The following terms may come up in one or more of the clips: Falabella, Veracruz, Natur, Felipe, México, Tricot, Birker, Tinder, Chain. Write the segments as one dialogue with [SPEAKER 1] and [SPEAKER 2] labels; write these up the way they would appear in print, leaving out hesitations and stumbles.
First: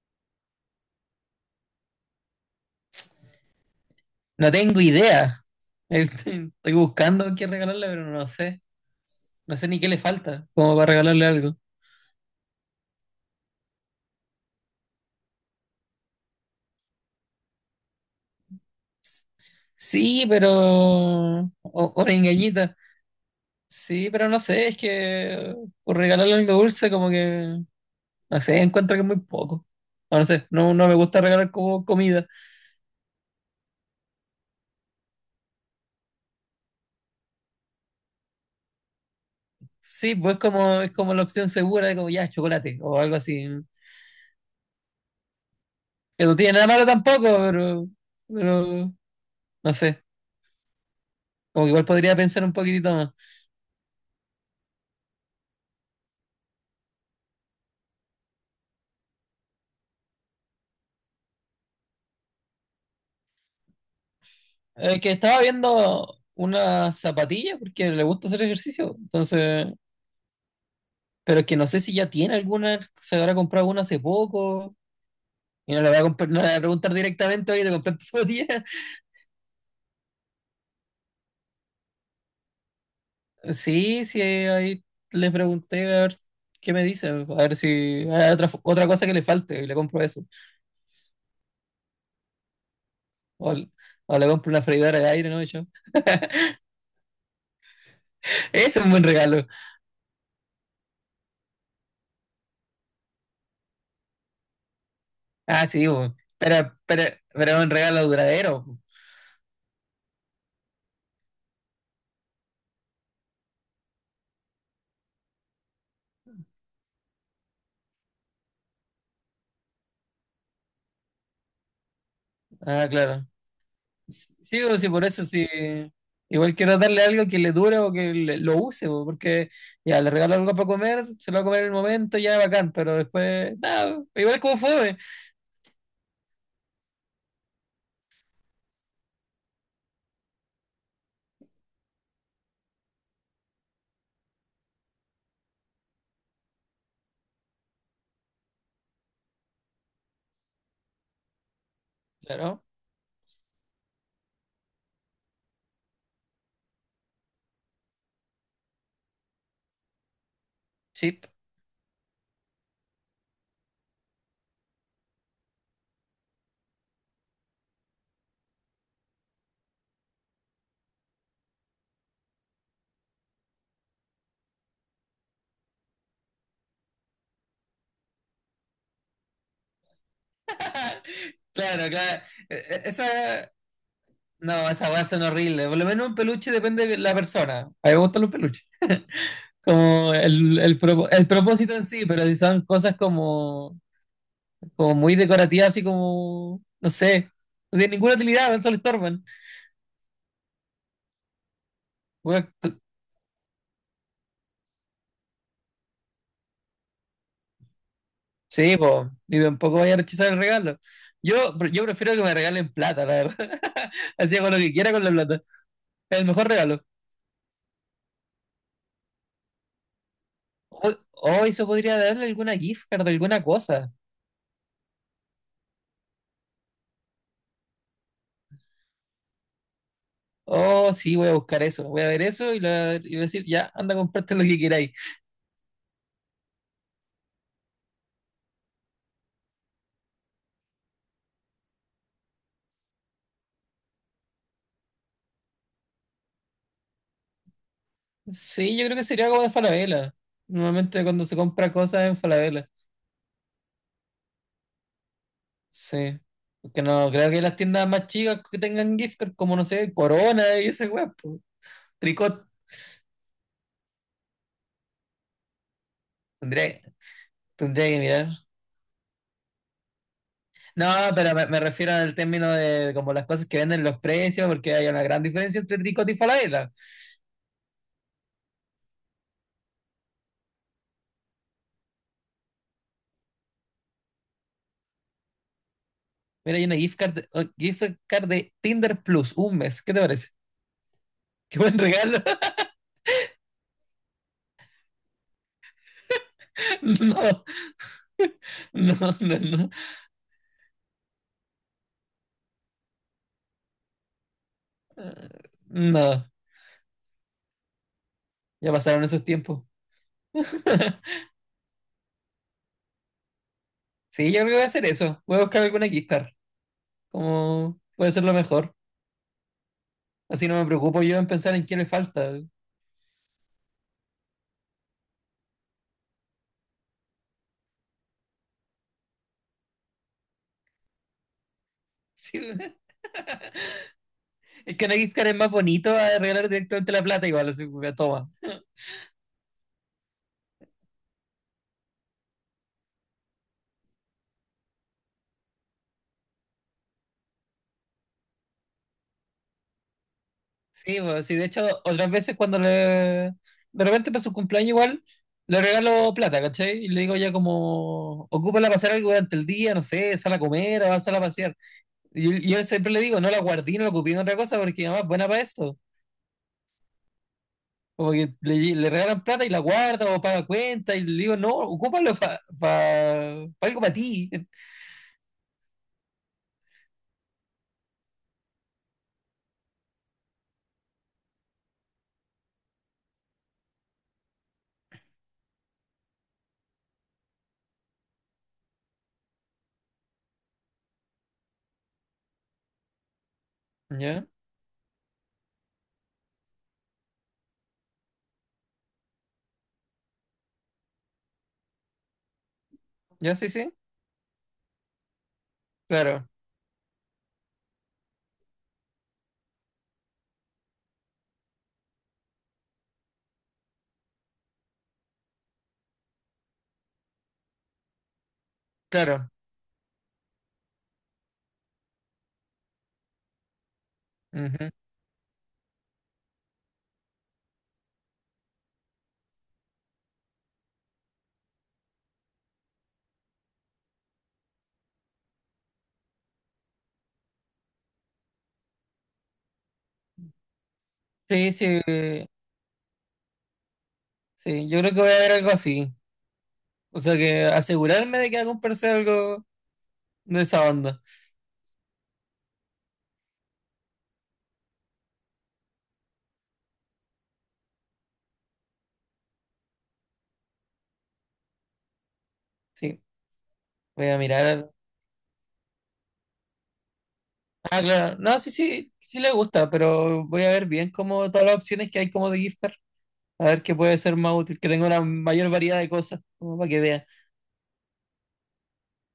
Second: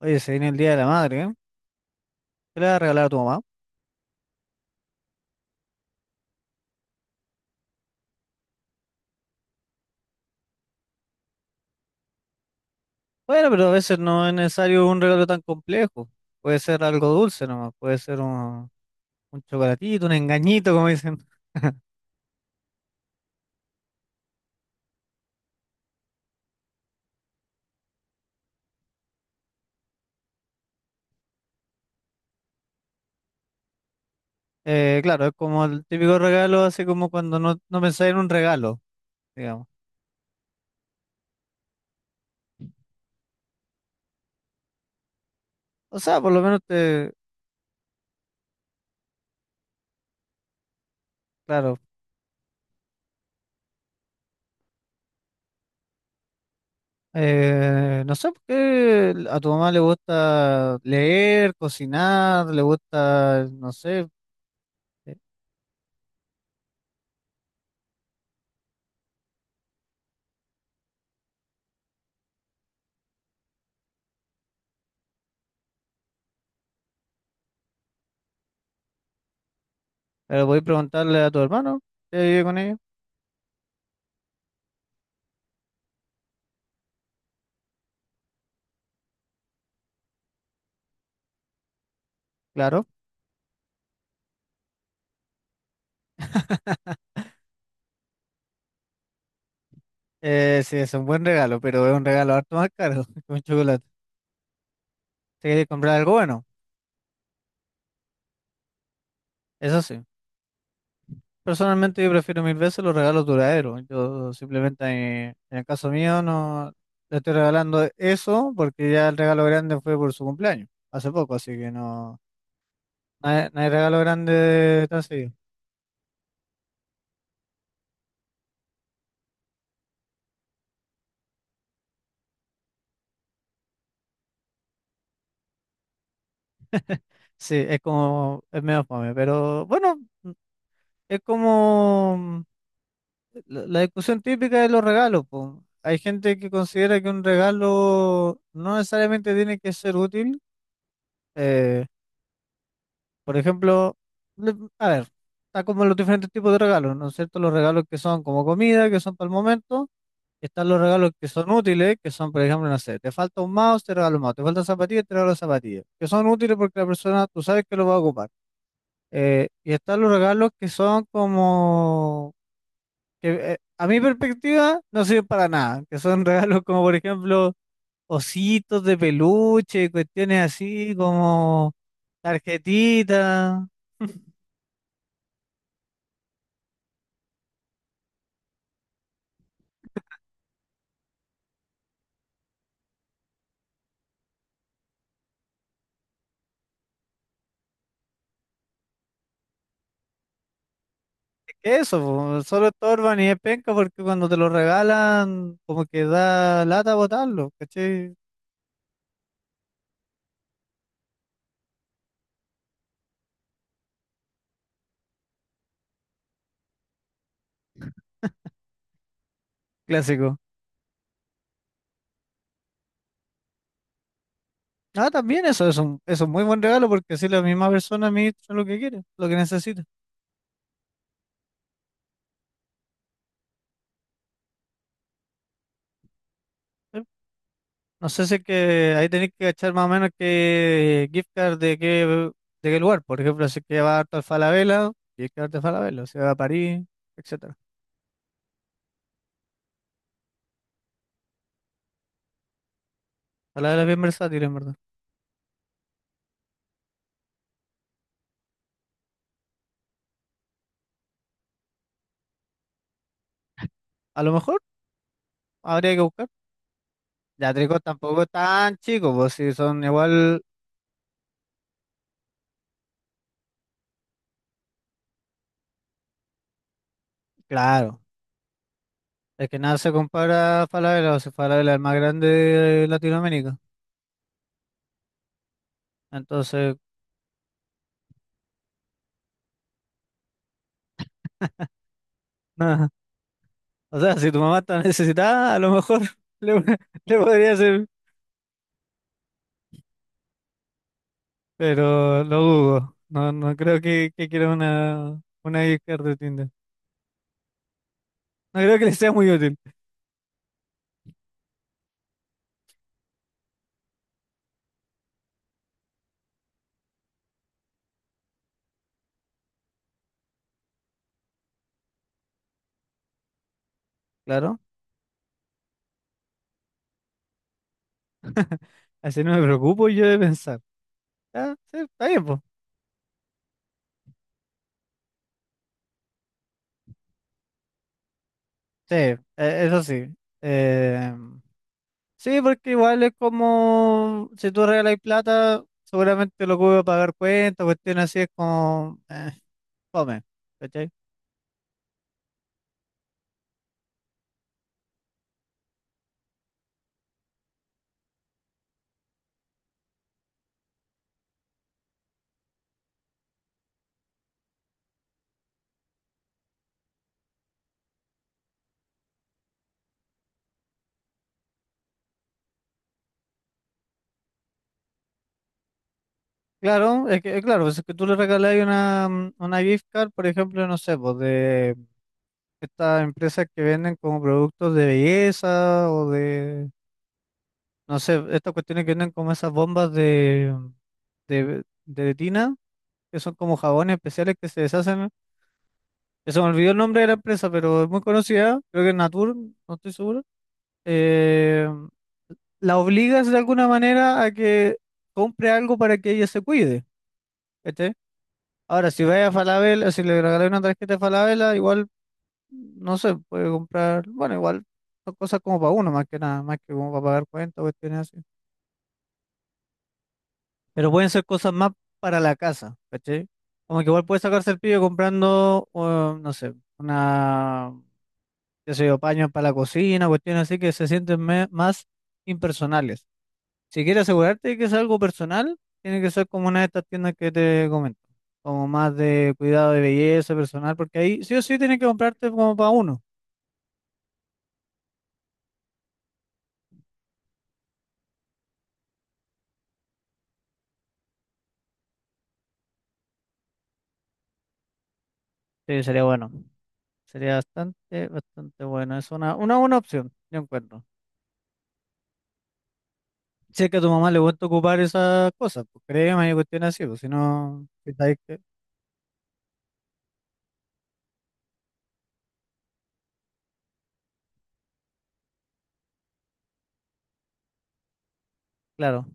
[SPEAKER 1] Oye, se viene el Día de la Madre, ¿eh? ¿Qué le vas a regalar a tu mamá?
[SPEAKER 2] No tengo idea. Estoy buscando qué regalarle, pero no sé. No sé ni qué le falta, como para regalarle algo.
[SPEAKER 1] Bueno, pero a veces no es necesario un regalo tan complejo. Puede ser algo dulce nomás, puede ser un chocolatito, un
[SPEAKER 2] Sí, pero...
[SPEAKER 1] engañito, como dicen.
[SPEAKER 2] O, o una engañita. Sí, pero no sé, es que por regalarle algo dulce como que... No sé, encuentro que es muy poco. O no sé, no, no me gusta regalar como comida.
[SPEAKER 1] Claro, es como el típico regalo, así como cuando no pensáis en un regalo, digamos.
[SPEAKER 2] Sí, pues como, es como la opción segura de como ya, chocolate o algo así.
[SPEAKER 1] O sea,
[SPEAKER 2] Que
[SPEAKER 1] por
[SPEAKER 2] no
[SPEAKER 1] lo
[SPEAKER 2] tiene
[SPEAKER 1] menos
[SPEAKER 2] nada malo
[SPEAKER 1] te,
[SPEAKER 2] tampoco, pero... Pero... No sé, como que
[SPEAKER 1] claro,
[SPEAKER 2] igual podría pensar un poquitito más.
[SPEAKER 1] no sé por qué a tu mamá le gusta leer, cocinar, le gusta, no sé,
[SPEAKER 2] Que
[SPEAKER 1] eh,
[SPEAKER 2] estaba viendo una zapatilla porque le gusta hacer ejercicio. Entonces, pero es que no sé si ya tiene alguna, se habrá comprado una hace poco. Y no le voy a, no le voy a preguntar directamente, oye, ¿te compraste zapatilla?
[SPEAKER 1] pero podéis preguntarle a tu hermano que vive con ella,
[SPEAKER 2] Sí, sí, ahí le pregunté a ver qué me dice, a ver si hay otra cosa que le falte y le compro eso.
[SPEAKER 1] claro.
[SPEAKER 2] O, o le compro una freidora de aire, ¿no? Y yo, ese es un buen regalo.
[SPEAKER 1] Sí, es un buen regalo, pero es un regalo harto más caro que un chocolate. Si quieres
[SPEAKER 2] Ah, sí,
[SPEAKER 1] comprar algo
[SPEAKER 2] bueno.
[SPEAKER 1] bueno,
[SPEAKER 2] Pero es un regalo duradero.
[SPEAKER 1] eso sí. Personalmente yo prefiero mil veces los regalos duraderos. Yo simplemente, en el caso mío, no le estoy regalando eso porque ya el regalo grande fue por su cumpleaños, hace poco, así que no,
[SPEAKER 2] Ah, claro.
[SPEAKER 1] no hay, no hay regalo
[SPEAKER 2] Sí, sí, o
[SPEAKER 1] grande
[SPEAKER 2] sí,
[SPEAKER 1] tan
[SPEAKER 2] por eso
[SPEAKER 1] seguido.
[SPEAKER 2] sí. Igual quiero darle algo que le dure o que lo use, po, porque ya le regalo algo para comer, se lo va a comer en el momento, ya bacán, pero después, nada, igual es como fue
[SPEAKER 1] Sí, es como, es medio fome, pero bueno, es como. La discusión típica de los regalos, po. Hay gente que considera que un regalo no necesariamente tiene que ser útil. eh,
[SPEAKER 2] claro,
[SPEAKER 1] por ejemplo, le- a ver, está como los diferentes tipos de regalos, ¿no es cierto? Los regalos que son como comida, que son para el momento. Están los regalos
[SPEAKER 2] chip.
[SPEAKER 1] que son útiles, que son, por ejemplo, no sé, te falta un mouse, te regalo un mouse, te falta zapatillas, te regalo zapatillas, que son útiles porque la persona, tú sabes que lo va a ocupar. Y están los regalos que son como que a mi perspectiva no sirven para nada, que son regalos como por ejemplo ositos de peluche, cuestiones así como
[SPEAKER 2] Claro, claro. Esa,
[SPEAKER 1] tarjetitas,
[SPEAKER 2] no, esa weas son horribles. Por lo menos un peluche depende de la persona. A mí me gustan los peluches. Como el propósito en sí, pero si son cosas como, como muy decorativas, así como, no sé, no tienen ninguna utilidad, solo estorban.
[SPEAKER 1] es que eso, po,
[SPEAKER 2] Weá,
[SPEAKER 1] solo estorban y es penca porque cuando te lo regalan como que da lata botarlo, ¿cachai?
[SPEAKER 2] sí, po, y tampoco vaya a rechazar el regalo. Yo, yo prefiero que me regalen plata, la verdad. Así hago lo que quiera con la plata. Es el mejor regalo.
[SPEAKER 1] Clásico.
[SPEAKER 2] O, o eso podría darle alguna gift card, alguna cosa.
[SPEAKER 1] Ah, también eso es un muy buen regalo porque así la misma persona administra lo que quiere, lo que necesita.
[SPEAKER 2] Oh, sí, voy a buscar eso. Voy a ver eso y, y voy a decir, ya, anda a comprarte lo que queráis.
[SPEAKER 1] No sé si es que ahí tenéis que echar más o menos qué gift card de qué lugar. Por ejemplo, si es que va harto a Falabella, gift card de Falabella. Si va a París, etcétera.
[SPEAKER 2] Sí, yo creo que sería algo de Falabella. Normalmente cuando se compra cosas en Falabella.
[SPEAKER 1] Falabella es bien versátil, en verdad.
[SPEAKER 2] Sí. Porque no, creo que las tiendas más chicas que tengan gift card, como no sé, Corona y esa weá, po. Tricot.
[SPEAKER 1] A lo mejor habría que buscar.
[SPEAKER 2] Tendría,
[SPEAKER 1] Ya Tricot
[SPEAKER 2] tendría que
[SPEAKER 1] tampoco
[SPEAKER 2] mirar.
[SPEAKER 1] es tan chico, pues si son igual,
[SPEAKER 2] No, pero me refiero al término de como las cosas que venden los precios, porque hay una gran diferencia entre Tricot y Falabella.
[SPEAKER 1] claro. Es que nada se compara a Falabella, o si Falabella es el más grande de Latinoamérica.
[SPEAKER 2] Mira, hay
[SPEAKER 1] Entonces,
[SPEAKER 2] una gift card, gift card de Tinder Plus, un mes. ¿Qué te parece? ¿Qué buen regalo?
[SPEAKER 1] nada. O sea, si tu mamá está necesitada, a lo mejor le, le
[SPEAKER 2] No,
[SPEAKER 1] podría hacer.
[SPEAKER 2] no, no, no.
[SPEAKER 1] Pero lo dudo. No, no creo que quiera
[SPEAKER 2] Eh,
[SPEAKER 1] una gift card de
[SPEAKER 2] No,
[SPEAKER 1] Tinder. No
[SPEAKER 2] ya
[SPEAKER 1] creo que le
[SPEAKER 2] pasaron
[SPEAKER 1] sea
[SPEAKER 2] esos
[SPEAKER 1] muy útil.
[SPEAKER 2] tiempos. Sí, yo creo que voy a hacer eso. Voy a buscar alguna gift card. Como puede ser lo mejor. Así no me preocupo yo en pensar en qué le falta.
[SPEAKER 1] Claro, así no me preocupo yo de pensar. Ah, sí, está bien,
[SPEAKER 2] Sí,
[SPEAKER 1] pues.
[SPEAKER 2] es que una gift card es más bonito a regalar directamente la plata igual, así que toma.
[SPEAKER 1] Sí, eso sí. Eh, sí, porque igual es como si tú regalas plata, seguramente lo que voy a pagar cuentas, cuestiones así es como, fome, ¿cachai?
[SPEAKER 2] Sí, pues, sí, de hecho, otras veces cuando le... De repente para su cumpleaños igual, le regalo plata, ¿cachai? Y le digo ya como, ocúpala para hacer algo durante el día, no sé, sal a comer o sal a pasear. Y yo, siempre le digo, no la guardé, no la ocupé en otra cosa porque mi mamá es buena para eso. Como que le regalan plata y la guarda o paga cuenta y le digo, no, ocúpalo para algo para ti.
[SPEAKER 1] Claro, es que, claro, pues es que tú le regalas una gift card, por ejemplo, no sé, pues de estas empresas que venden como productos de belleza o de, no sé, estas cuestiones que venden como esas bombas de tina, que son como jabones
[SPEAKER 2] ¿Ya?
[SPEAKER 1] especiales que se deshacen. Que se me olvidó el nombre de la empresa, pero es muy conocida, creo que es Natur, no estoy seguro. Eh, la obligas
[SPEAKER 2] ¿Ya?
[SPEAKER 1] de
[SPEAKER 2] Sí,
[SPEAKER 1] alguna
[SPEAKER 2] sí.
[SPEAKER 1] manera a que compre algo para que
[SPEAKER 2] Claro,
[SPEAKER 1] ella se cuide, ¿cachai? Ahora, si vaya a Falabella, si le regalas una tarjeta de Falabella, igual no sé, puede comprar, bueno, igual son cosas como para uno, más que nada, más que como para pagar cuentas o cuestiones así.
[SPEAKER 2] claro.
[SPEAKER 1] Pero pueden ser cosas más para la casa, ¿cachai? Como que igual puede sacarse el
[SPEAKER 2] Ujú.
[SPEAKER 1] pillo comprando, no sé, una, qué sé yo, paños para la cocina, cuestiones así que se sienten más impersonales. Si quieres asegurarte de que es algo personal, tiene que ser como una de estas tiendas que te comento, como más de cuidado de belleza personal, porque ahí sí o
[SPEAKER 2] Sí,
[SPEAKER 1] sí tienes
[SPEAKER 2] sí,
[SPEAKER 1] que comprarte como para uno.
[SPEAKER 2] sí. Yo creo que voy a ver algo así. O sea que asegurarme de que va a comprarse algo de esa banda.
[SPEAKER 1] Sí, sería bueno. Sería bastante, bastante bueno. Es una buena opción, yo encuentro.
[SPEAKER 2] Sí,
[SPEAKER 1] Si es que a tu
[SPEAKER 2] voy
[SPEAKER 1] mamá le
[SPEAKER 2] a
[SPEAKER 1] gusta
[SPEAKER 2] mirar.
[SPEAKER 1] ocupar esas cosas, pues créeme, hay cuestiones así, pues si no,
[SPEAKER 2] Ah,
[SPEAKER 1] si sabes
[SPEAKER 2] claro. No,
[SPEAKER 1] que-
[SPEAKER 2] sí, sí, sí le gusta, pero voy a ver bien como todas las opciones que hay como de gift card. A ver qué puede ser más útil, que tenga una mayor variedad de cosas, como para que vea,
[SPEAKER 1] claro,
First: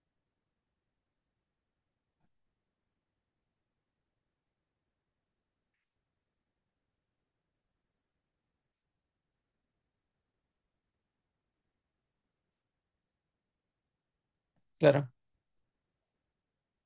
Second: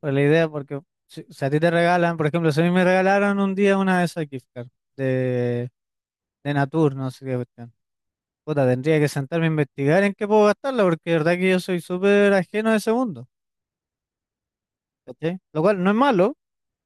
[SPEAKER 1] pues la idea, porque si a ti te regalan, por ejemplo, si a mí me regalaron un día una de esas gift cards de, de Natur, no sé qué cuestión. Puta, tendría que sentarme a investigar en qué puedo gastarla, porque de verdad que yo soy súper ajeno a ese mundo,
[SPEAKER 2] claro.
[SPEAKER 1] ¿cachai? Lo cual no es malo.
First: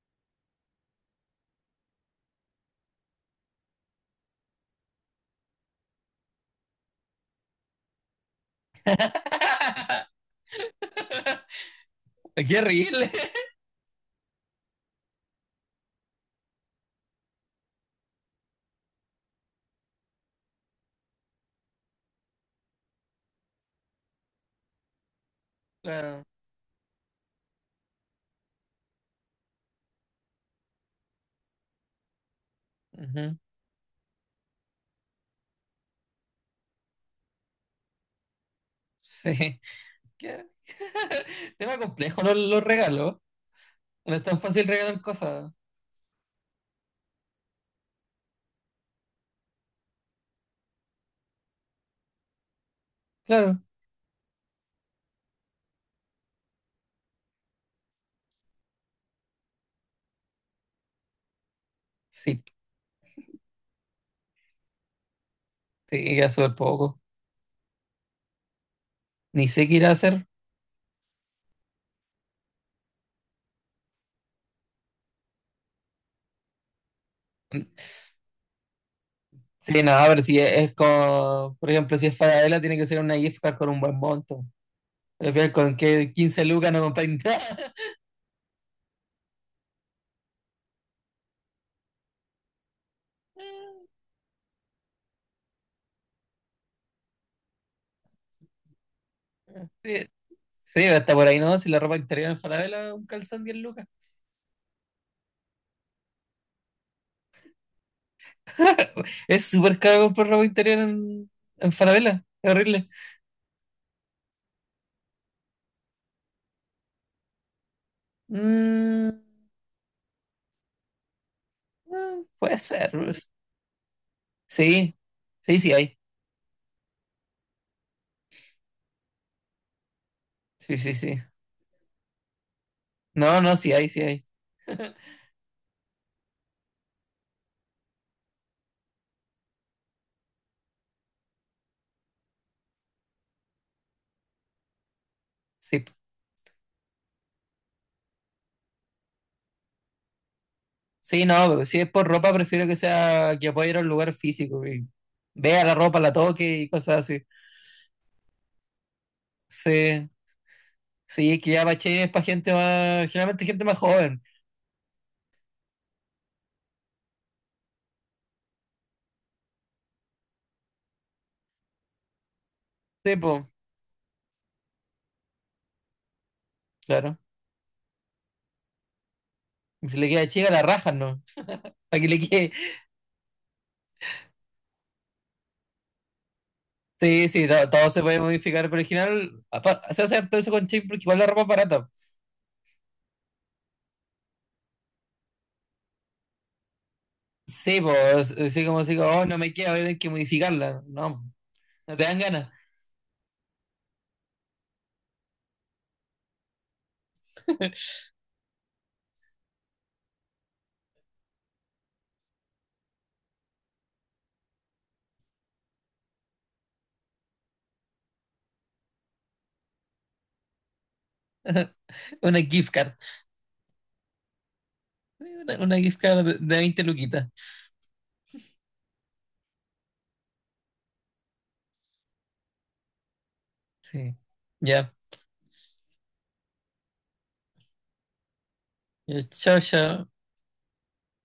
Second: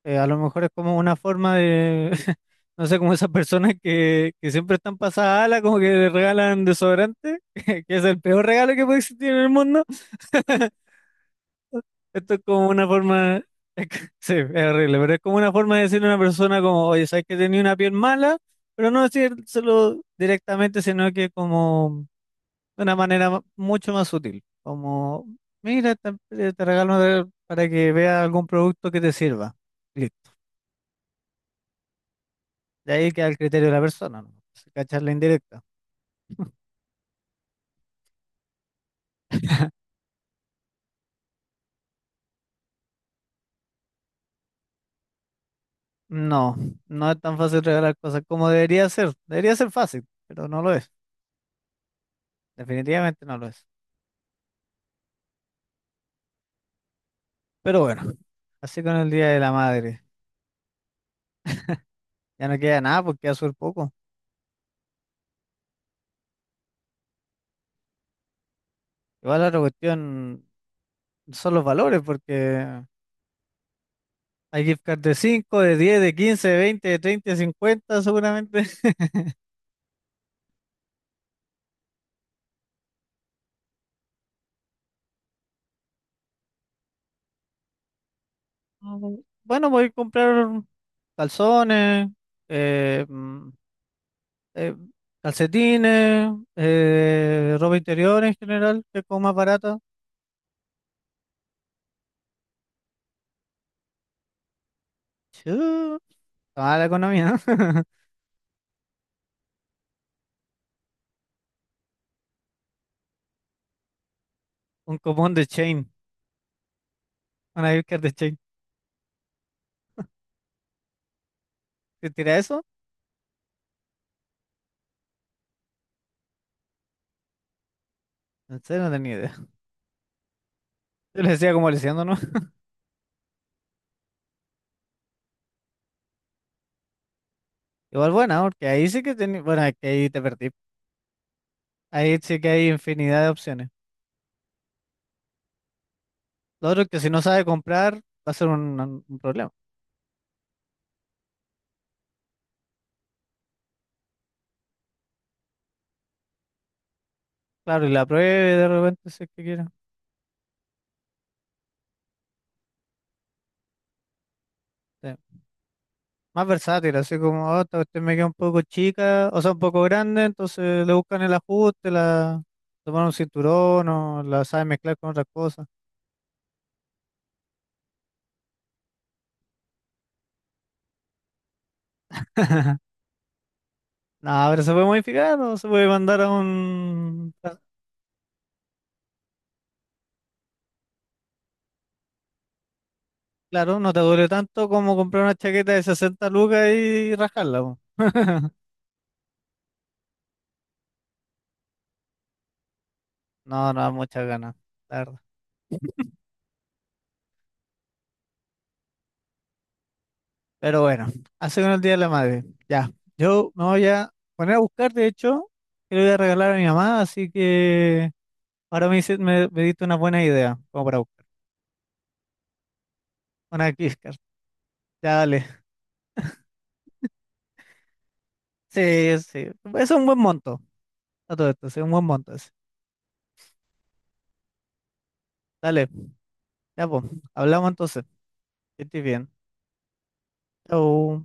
[SPEAKER 1] A lo mejor es como una forma de, no sé, como esas personas que siempre están pasadas ala, como que le regalan desodorante, que es el peor regalo que puede existir en el mundo. Esto es
[SPEAKER 2] ¡Qué
[SPEAKER 1] como una
[SPEAKER 2] horrible!
[SPEAKER 1] forma, sí, es horrible, pero es como una forma de decirle a una persona como, oye, sabes que tenía una piel mala, pero no decírselo directamente, sino que como de una manera mucho más sutil, como, mira,
[SPEAKER 2] Claro.
[SPEAKER 1] te regalo para que veas algún producto que te sirva. De ahí queda el
[SPEAKER 2] Ujú,
[SPEAKER 1] criterio de la persona, ¿no? Si cachas la indirecta.
[SPEAKER 2] sí. Qué... tema complejo los regalos. No es tan fácil regalar cosas.
[SPEAKER 1] No, no es tan fácil regalar cosas como debería ser. Debería ser fácil, pero no lo es. Definitivamente no lo
[SPEAKER 2] Claro.
[SPEAKER 1] es. Pero bueno, así con el Día de la Madre.
[SPEAKER 2] Sí,
[SPEAKER 1] Ya no queda nada porque queda súper poco.
[SPEAKER 2] sí, queda súper poco.
[SPEAKER 1] Igual la
[SPEAKER 2] Ni
[SPEAKER 1] otra
[SPEAKER 2] sé qué ir a hacer.
[SPEAKER 1] cuestión son los valores, porque hay gift cards de cinco, de 10, de 15, de 20, de 30, de 50 seguramente.
[SPEAKER 2] Sí, no, pero si es, es con, por ejemplo, si es Falabella, tiene que ser una gift card con un buen monto. Al final, con que 15 lucas no compráis nada.
[SPEAKER 1] Mm, Bueno, voy a comprar calzones, eh, mm, eh, calcetines, ropa interior en general, que es como más barata.
[SPEAKER 2] Sí, sí, hasta por ahí no, si la ropa interior en Falabella, un calzón 10 lucas.
[SPEAKER 1] Chu, está mala la economía, ¿no?
[SPEAKER 2] Es súper caro comprar ropa interior en Falabella, es horrible.
[SPEAKER 1] Un cupón de Chain, una Birker de Chain.
[SPEAKER 2] Mm,
[SPEAKER 1] ¿Te
[SPEAKER 2] mm,
[SPEAKER 1] tira
[SPEAKER 2] puede
[SPEAKER 1] eso?
[SPEAKER 2] ser, pues. Sí, sí, sí hay.
[SPEAKER 1] En serio, no tenía idea.
[SPEAKER 2] Sí, sí,
[SPEAKER 1] Yo
[SPEAKER 2] sí.
[SPEAKER 1] le decía como leyendo, ¿no?
[SPEAKER 2] No, no, sí hay, sí hay.
[SPEAKER 1] Igual buena, ¿no? Porque ahí sí que tenía, bueno, es que ahí te perdí. Ahí sí que hay infinidad de opciones.
[SPEAKER 2] Sí.
[SPEAKER 1] Lo otro es que si no sabe comprar, va a ser un problema.
[SPEAKER 2] Sí, no, si es por ropa, prefiero que sea que pueda ir a un lugar físico y vea la ropa, la toque y cosas así.
[SPEAKER 1] Claro, y la pruebe de repente si es que quiere.
[SPEAKER 2] Sí, sí, es que ya Bache es para gente más, generalmente gente más joven.
[SPEAKER 1] Sí. Más versátil, así como, oh, esta cuestión me queda un poco chica, o sea, un poco grande, entonces le buscan el ajuste, la toman un
[SPEAKER 2] Sí, pues,
[SPEAKER 1] cinturón o la saben mezclar con otras cosas.
[SPEAKER 2] claro. Y si le queda chica, la rajan, ¿no? Para que le quede.
[SPEAKER 1] No, pero se puede modificar o se puede mandar a
[SPEAKER 2] Sí,
[SPEAKER 1] un...
[SPEAKER 2] sí,
[SPEAKER 1] a-
[SPEAKER 2] todo, se puede modificar, pero al final se hace todo eso con chip porque igual la ropa es barata.
[SPEAKER 1] Claro, no te duele tanto como comprar una chaqueta de 60 lucas y rascarla, po.
[SPEAKER 2] Sí, pues, así como si, oh, no me queda, voy a tener que modificarla. No, no te dan ganas.
[SPEAKER 1] No, no da muchas ganas, la verdad. Pero bueno, hace con el Día de la Madre. Ya, yo me voy a poner a buscar, de hecho, que le voy a regalar a mi mamá, así que. Ahora me diste una buena idea, como para buscar.
[SPEAKER 2] Una gift card.
[SPEAKER 1] Una gift card. Ya,
[SPEAKER 2] Sí,
[SPEAKER 1] dale.
[SPEAKER 2] una gift card de 20 luquitas.
[SPEAKER 1] Sí, sí. Es un buen monto. A todo esto, sí, un buen monto ese.
[SPEAKER 2] Sí. Ya.
[SPEAKER 1] Dale, ya pues. Hablamos entonces. Que estés
[SPEAKER 2] Ya
[SPEAKER 1] bien.
[SPEAKER 2] está bien.
[SPEAKER 1] Chau.